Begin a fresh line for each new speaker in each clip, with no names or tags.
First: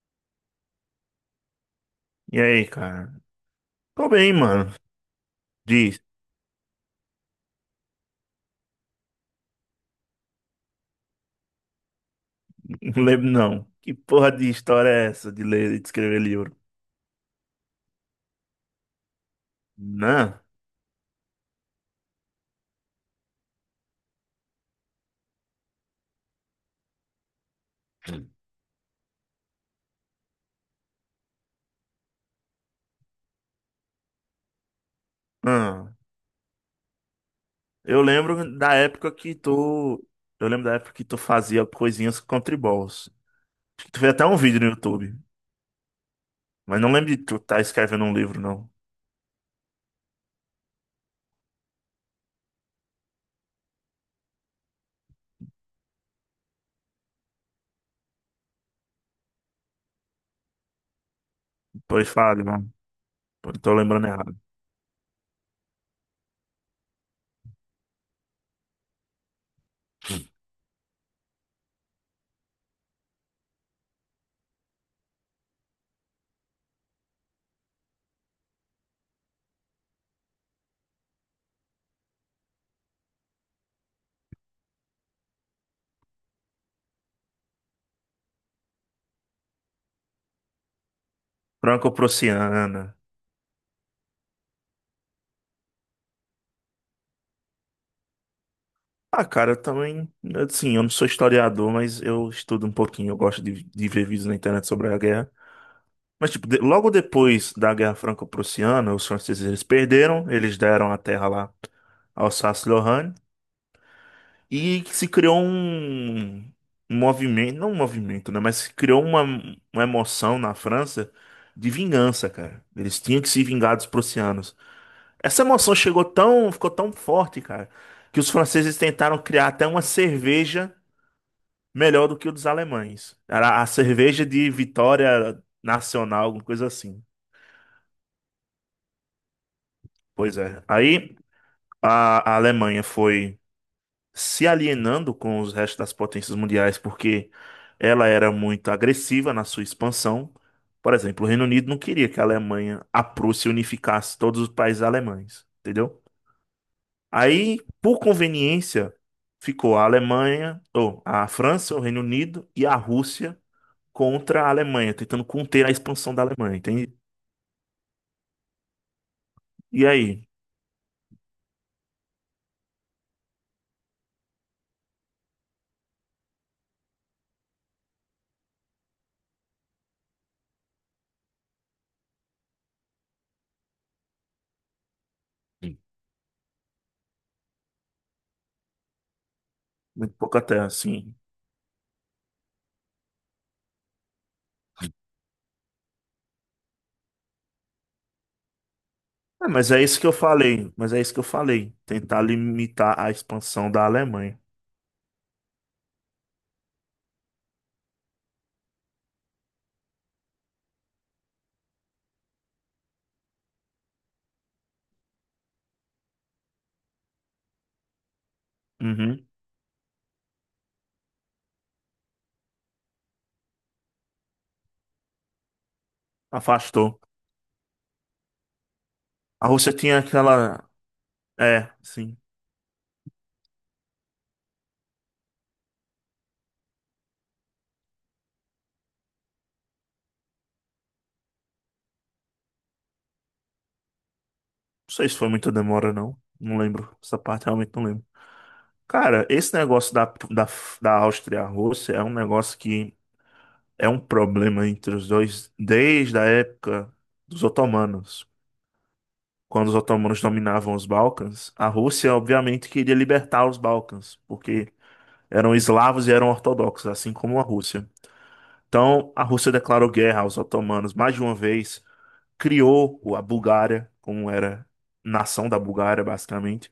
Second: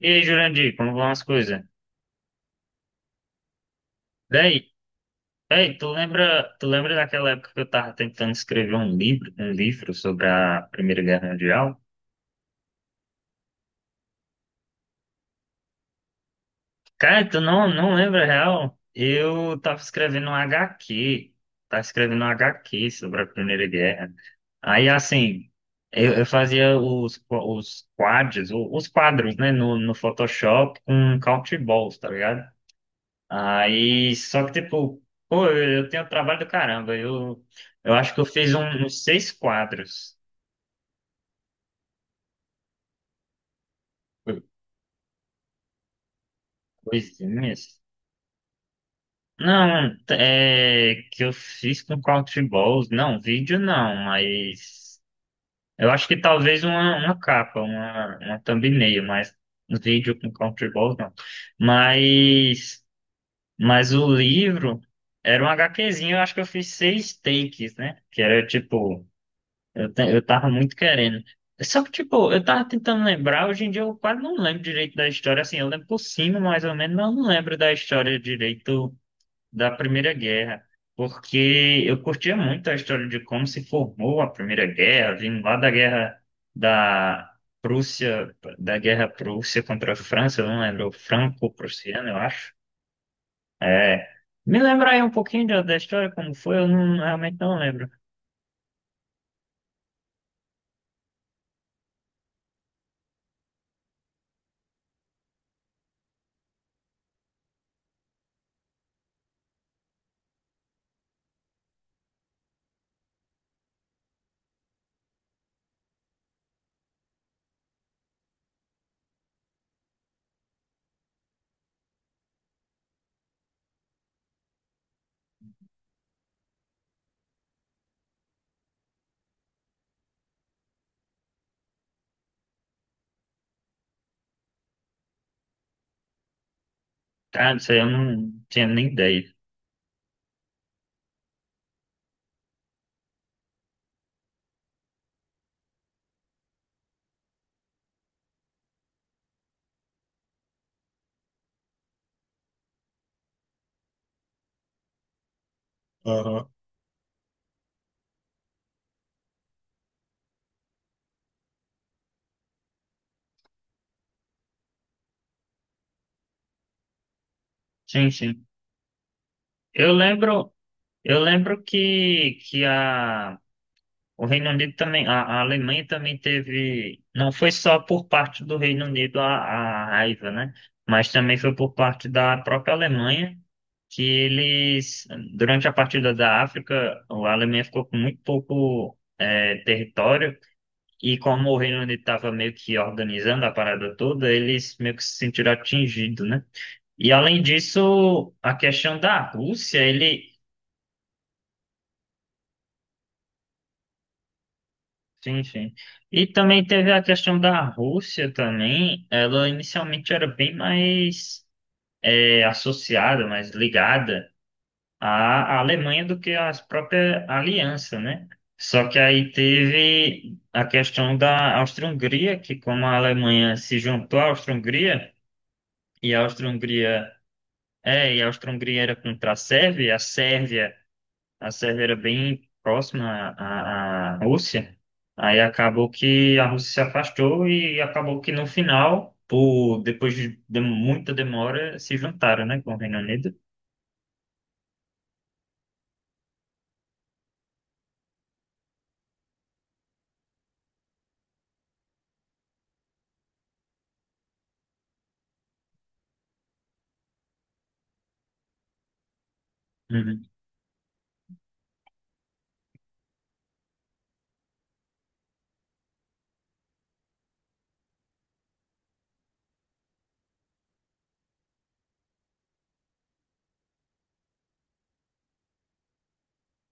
E aí, Jurandir, como vão as coisas?
E aí, cara? Tô bem,
Daí,
mano. Diz,
tu lembra daquela época que eu tava tentando escrever um livro sobre a Primeira Guerra Mundial?
não lembro não. Que porra de história é essa de ler e de escrever livro?
Cara, tu não lembra, real? Eu tava escrevendo um
Não,
HQ, tava escrevendo um HQ sobre a Primeira Guerra. Aí, assim, eu fazia os quadros, os quadros, né, no Photoshop com Country Balls, tá ligado? Aí, só que, tipo, pô, eu
não.
tenho trabalho do caramba. Eu
Eu
acho que eu fiz
lembro da
uns
época
seis
que tu.
quadros,
Eu lembro da época que tu fazia coisinhas com tribols. Acho que tu fez até um
co-
vídeo no YouTube. Mas não lembro de tu tá
coisinhas.
escrevendo um livro, não.
Não, é que eu fiz com Countryballs. Não, vídeo não, mas eu acho que talvez uma capa, uma thumbnail, mas vídeo com Countryballs não.
Pois fale, mano.
Mas,
Eu tô
mas
lembrando
o
errado.
livro era um HQzinho, eu acho que eu fiz seis takes, né? Que era tipo. Eu tava muito querendo. Só que, tipo, eu tava tentando lembrar, hoje em dia eu quase não lembro direito da história, assim, eu lembro por cima, mais ou menos, mas eu não lembro da história direito da Primeira Guerra, porque eu curtia muito a história de como se formou a Primeira Guerra, vindo lá da guerra da Prússia, da guerra Prússia contra a França, eu não lembro, franco-prussiano, eu acho.
Franco-Prussiana.
É. Me lembra aí um pouquinho da história, como foi, eu não, realmente não lembro.
Ah, cara, eu também. Assim, eu não sou historiador, mas eu estudo um pouquinho. Eu gosto de ver vídeos na internet sobre a guerra. Mas, tipo, logo depois da Guerra Franco-Prussiana, os franceses eles perderam, eles deram a terra lá à Alsácia-Lorraine, e se criou um movimento, não um movimento, né? Mas se criou uma emoção na França de vingança, cara. Eles tinham que se vingar dos prussianos. Essa emoção chegou tão, ficou tão forte, cara, que os franceses tentaram criar até uma cerveja melhor do que o dos alemães. Era a cerveja de vitória nacional, alguma coisa assim.
Tá, não sei, eu não tinha nem ideia.
Pois é. Aí, a Alemanha foi se alienando com os restos das potências mundiais porque ela era muito agressiva na sua expansão. Por exemplo, o Reino Unido não queria que a Alemanha, a Prússia, unificasse todos os países alemães, entendeu? Aí, por conveniência, ficou a Alemanha, ou a França, o Reino Unido e a Rússia contra a Alemanha, tentando conter a expansão da Alemanha, entende?
Sim, sim.
E
Eu
aí?
lembro, eu lembro que, o Reino Unido também, a Alemanha também teve, não foi só por parte do Reino Unido a raiva, né? Mas também foi por parte da própria Alemanha, que eles, durante a partida da África, a Alemanha ficou com muito pouco
Muito
território,
pouco até assim.
e como o Reino Unido estava meio que organizando a parada toda, eles meio que se sentiram atingidos, né? E além disso, a questão da
É, mas
Rússia,
é isso que eu
ele,
falei, mas é isso que eu falei. Tentar limitar a expansão da Alemanha.
sim, sim. E também teve a questão da Rússia também. Ela inicialmente era bem mais associada, mais ligada à Alemanha do que à própria aliança, né? Só que
Uhum.
aí teve a questão da Áustria-Hungria, que como a Alemanha se juntou à Áustria-Hungria, e a
Afastou.
Áustria-Hungria e a Áustria-Hungria era contra a
A Rússia
Sérvia,
tinha
a
aquela.
Sérvia a
É,
Sérvia era
sim.
bem próxima à Rússia, aí acabou que a Rússia se afastou e acabou que no final, por, depois de muita demora, se juntaram, né, com o Reino Unido.
Não sei se foi muita demora, não. Não lembro. Essa parte realmente não lembro. Cara, esse negócio da, da Áustria e a Rússia é um negócio que é um problema entre os dois desde a época dos otomanos. Quando os otomanos
Uhum.
dominavam os Balcãs, a Rússia, obviamente, queria libertar os Balcãs, porque eram eslavos e eram ortodoxos, assim como a Rússia. Então, a Rússia declarou guerra aos otomanos mais de uma vez, criou a Bulgária, como era nação da Bulgária, basicamente.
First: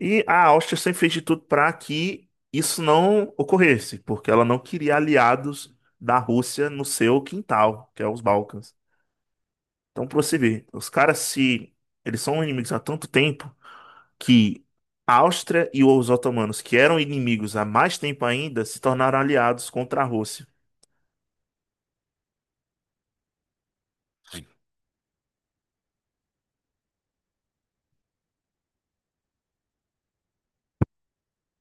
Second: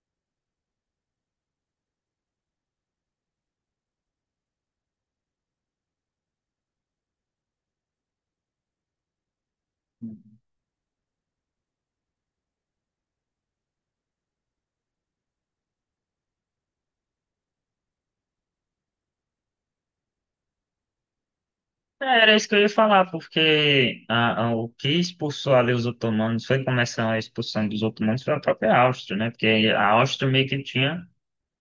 E a Áustria sempre fez de tudo para que isso não ocorresse, porque ela não queria aliados da Rússia no seu quintal, que é os Balcãs. Então, para você ver, os caras se eles são inimigos há tanto tempo que a Áustria e os otomanos, que eram inimigos há mais tempo ainda, se tornaram aliados contra a Rússia.
É, era isso que eu ia falar, porque o que expulsou ali os otomanos foi começar a expulsão dos otomanos foi a própria Áustria, né? Porque a Áustria meio que tinha,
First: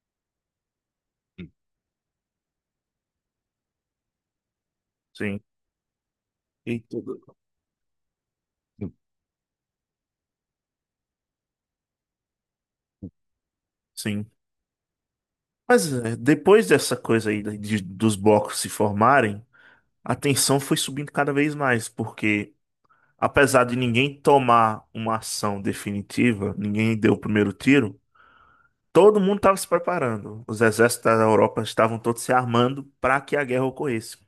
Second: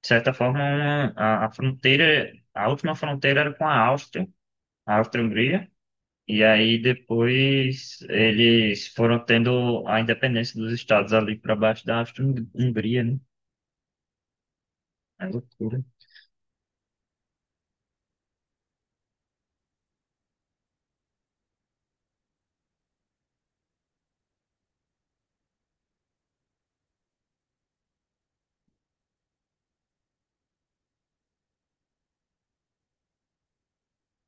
de certa forma, a fronteira, a última fronteira era com a Áustria, a
Sim.
Áustria-Hungria. E
E
aí
tudo.
depois eles foram tendo a independência dos estados ali para baixo da Áustria-Hungria, né?
Sim.
É loucura.
Mas é, depois dessa coisa aí dos blocos se formarem, a tensão foi subindo cada vez mais, porque apesar de ninguém tomar uma ação definitiva, ninguém deu o primeiro tiro, todo mundo estava se preparando. Os exércitos da Europa estavam todos se armando para que a guerra ocorresse.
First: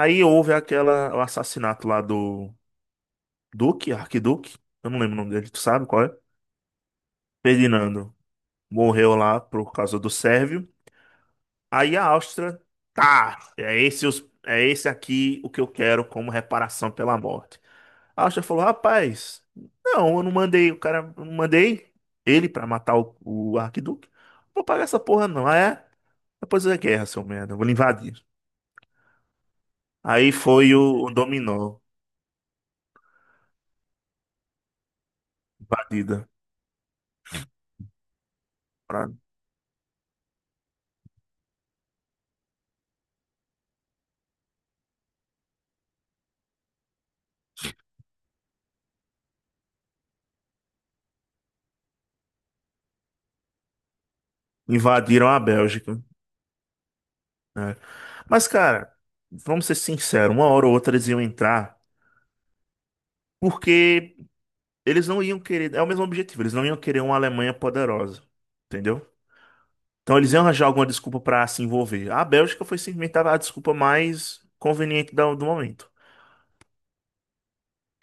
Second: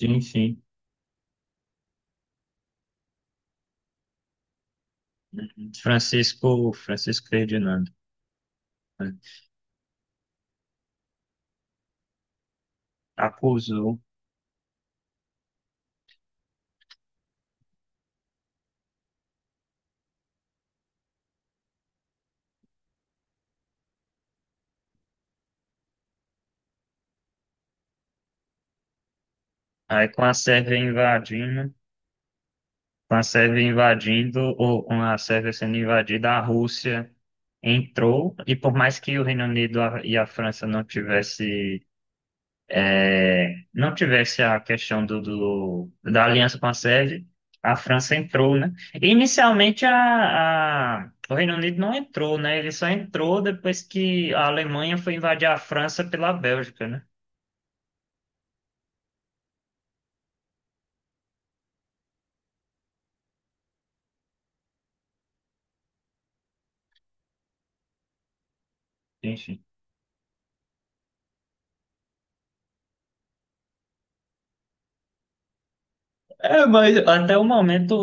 Sim,
houve
sim.
aquela, o assassinato lá do Duque, Arquiduque, eu não lembro o nome dele, tu sabe qual é?
Francisco, Francisco Ferdinando,
Ferdinando morreu
né?
lá por causa do Sérvio. Aí a Áustria, tá, é
Acusou.
esse, é esse aqui o que eu quero como reparação pela morte. A Áustria falou, rapaz, não, eu não mandei, o cara, eu não mandei ele pra matar o Arquiduque. Não vou pagar essa porra não, Ah, é? Depois da guerra, seu merda, eu vou lhe invadir.
Aí com a
Aí foi
Sérvia
o
invadindo,
dominó,
com a Sérvia invadindo, ou com a Sérvia sendo
invadida,
invadida, a Rússia entrou, e por mais
pra-
que o Reino Unido e a França não tivessem não tivesse a questão do, da aliança com a Sérvia, a França entrou, né? Inicialmente o Reino Unido não entrou, né? Ele só entrou depois que a Alemanha foi
invadiram a
invadir a
Bélgica,
França pela Bélgica, né?
né? Mas, cara, vamos ser sinceros, uma hora ou outra eles iam entrar, porque... Eles não iam querer, é o mesmo objetivo, eles não iam querer uma Alemanha poderosa, entendeu?
Enfim.
Então eles iam arranjar alguma desculpa pra se envolver. A Bélgica foi simplesmente a desculpa mais conveniente do momento.
É, mas até o momento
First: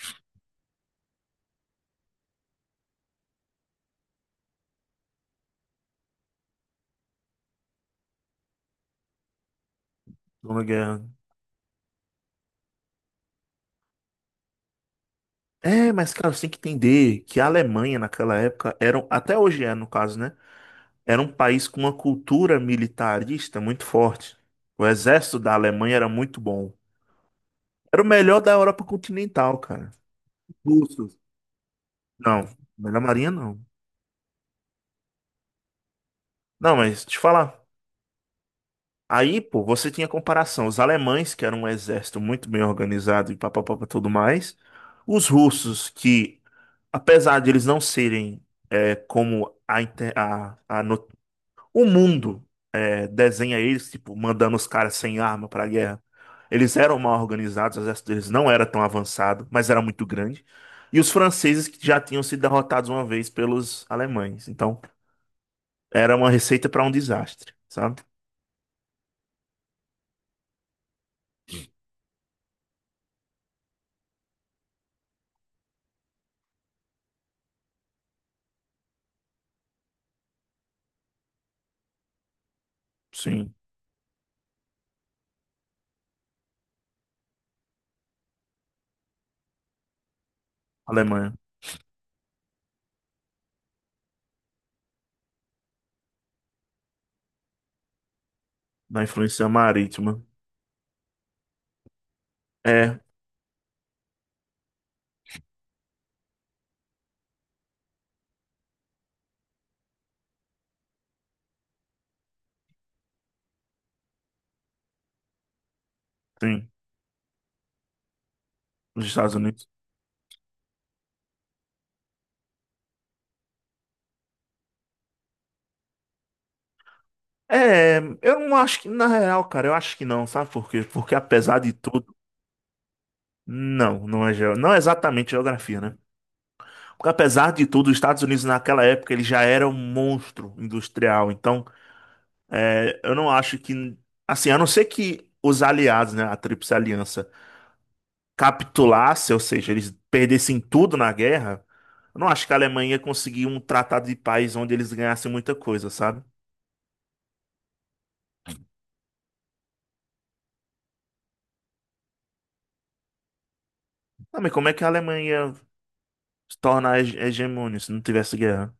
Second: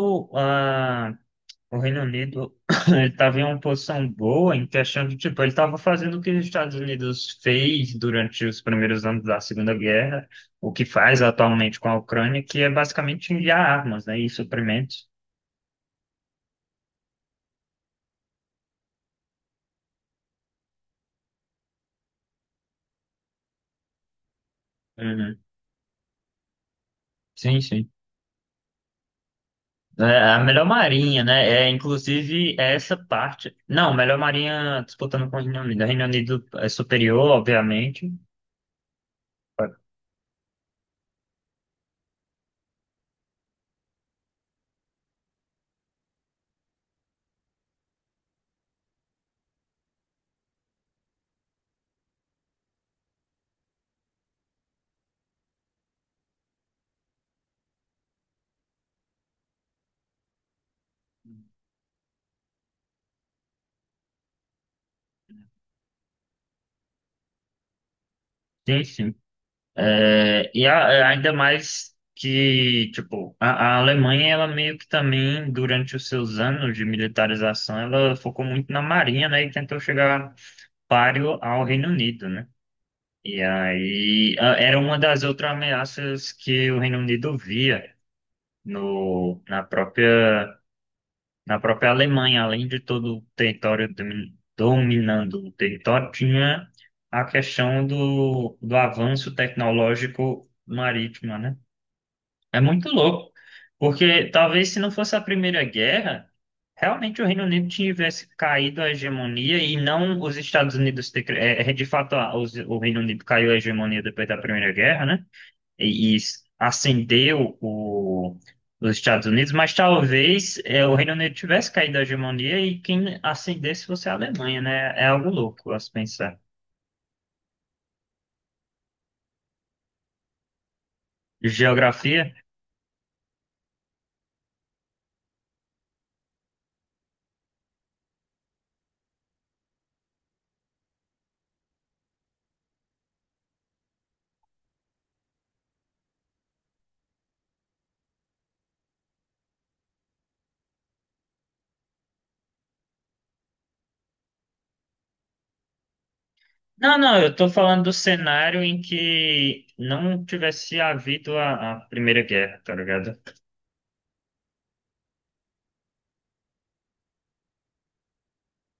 o Reino Unido ele estava em uma posição boa em questão de, tipo, ele estava fazendo o que os Estados Unidos fez durante os primeiros anos da Segunda Guerra,
Numa
o que
guerra.
faz atualmente com a Ucrânia, que é basicamente enviar armas, né, e suprimentos.
É, mas cara, você tem que entender que a Alemanha naquela época era, até hoje é no caso, né? Era um país com uma cultura militarista muito forte. O
Uhum.
exército da Alemanha era muito bom.
Sim, sim.
Era o melhor da Europa continental, cara.
É a melhor
Russos.
marinha, né? É,
Não,
inclusive, é essa
melhor marinha
parte.
não.
Não, melhor marinha disputando com o Reino Unido. O Reino Unido é
Não, mas te
superior,
falar.
obviamente.
Aí, pô, você tinha comparação. Os alemães, que eram um exército muito bem organizado e papapá e tudo mais. Os russos, que, apesar de eles não serem é, como a, inter- a no- o mundo desenha eles, tipo, mandando os caras sem arma pra guerra, eles eram mal organizados, o exército deles não era tão avançado, mas era muito grande. E os franceses, que já tinham sido derrotados uma vez pelos alemães. Então, era uma receita pra um desastre, sabe?
Sim, sim. É, e é, ainda mais que, tipo, a Alemanha, ela meio que também, durante os seus anos de militarização, ela focou muito na marinha, né, e tentou chegar páreo ao Reino Unido, né? E
Sim,
aí era uma das outras ameaças que o Reino Unido via no,
Alemanha.
na própria Alemanha, além de todo o território dominando o território, tinha a questão do, do
Da
avanço
influência marítima.
tecnológico marítimo, né? É muito
É,
louco, porque talvez se não fosse a Primeira Guerra, realmente o Reino Unido tivesse caído a hegemonia e não os Estados Unidos. É, é, de fato, o Reino Unido caiu a hegemonia depois da Primeira Guerra, né? E,
sim,
ascendeu os
nos
Estados
Estados
Unidos,
Unidos.
mas talvez é, o Reino Unido tivesse caído a hegemonia e quem ascendesse fosse a Alemanha, né? É algo louco a se pensar.
É, eu não acho que, na real, cara, eu acho que não, sabe por quê? Porque apesar de tudo,
Geografia.
não, não é, não é exatamente geografia, né? Porque apesar de tudo, os Estados Unidos naquela época ele já era um monstro industrial, então é, eu não acho que, assim, a não ser que os aliados, né, a Tríplice Aliança, capitulasse, ou seja, eles perdessem tudo na guerra, eu não acho que a Alemanha ia conseguir um tratado de paz onde eles ganhassem muita coisa, sabe?
Não, não, eu tô falando do cenário em que não tivesse havido a Primeira Guerra, tá ligado?
Ah, mas como é que a Alemanha se torna hegemônia se não tivesse guerra?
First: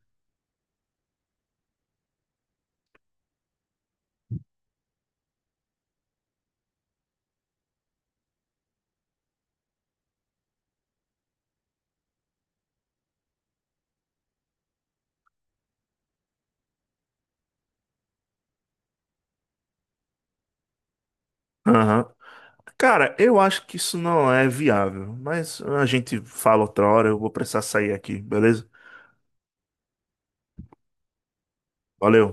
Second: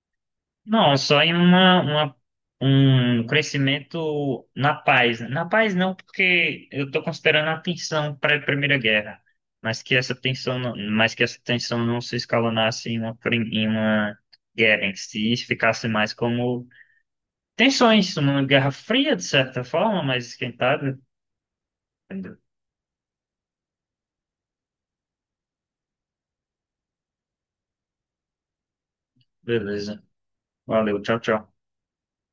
Não, só em um crescimento na paz. Né? Na paz não, porque eu tô considerando a tensão para a primeira Guerra, mas que essa tensão, mas que essa tensão não se escalonasse em em uma guerra em si, ficasse mais como tensões, uma guerra fria, de certa forma, mas esquentada.
Aham.
Entendeu?
Cara, eu acho que isso não é viável, mas a gente fala outra hora, eu vou precisar sair aqui, beleza?
Beleza. Valeu, tchau, tchau.
Valeu.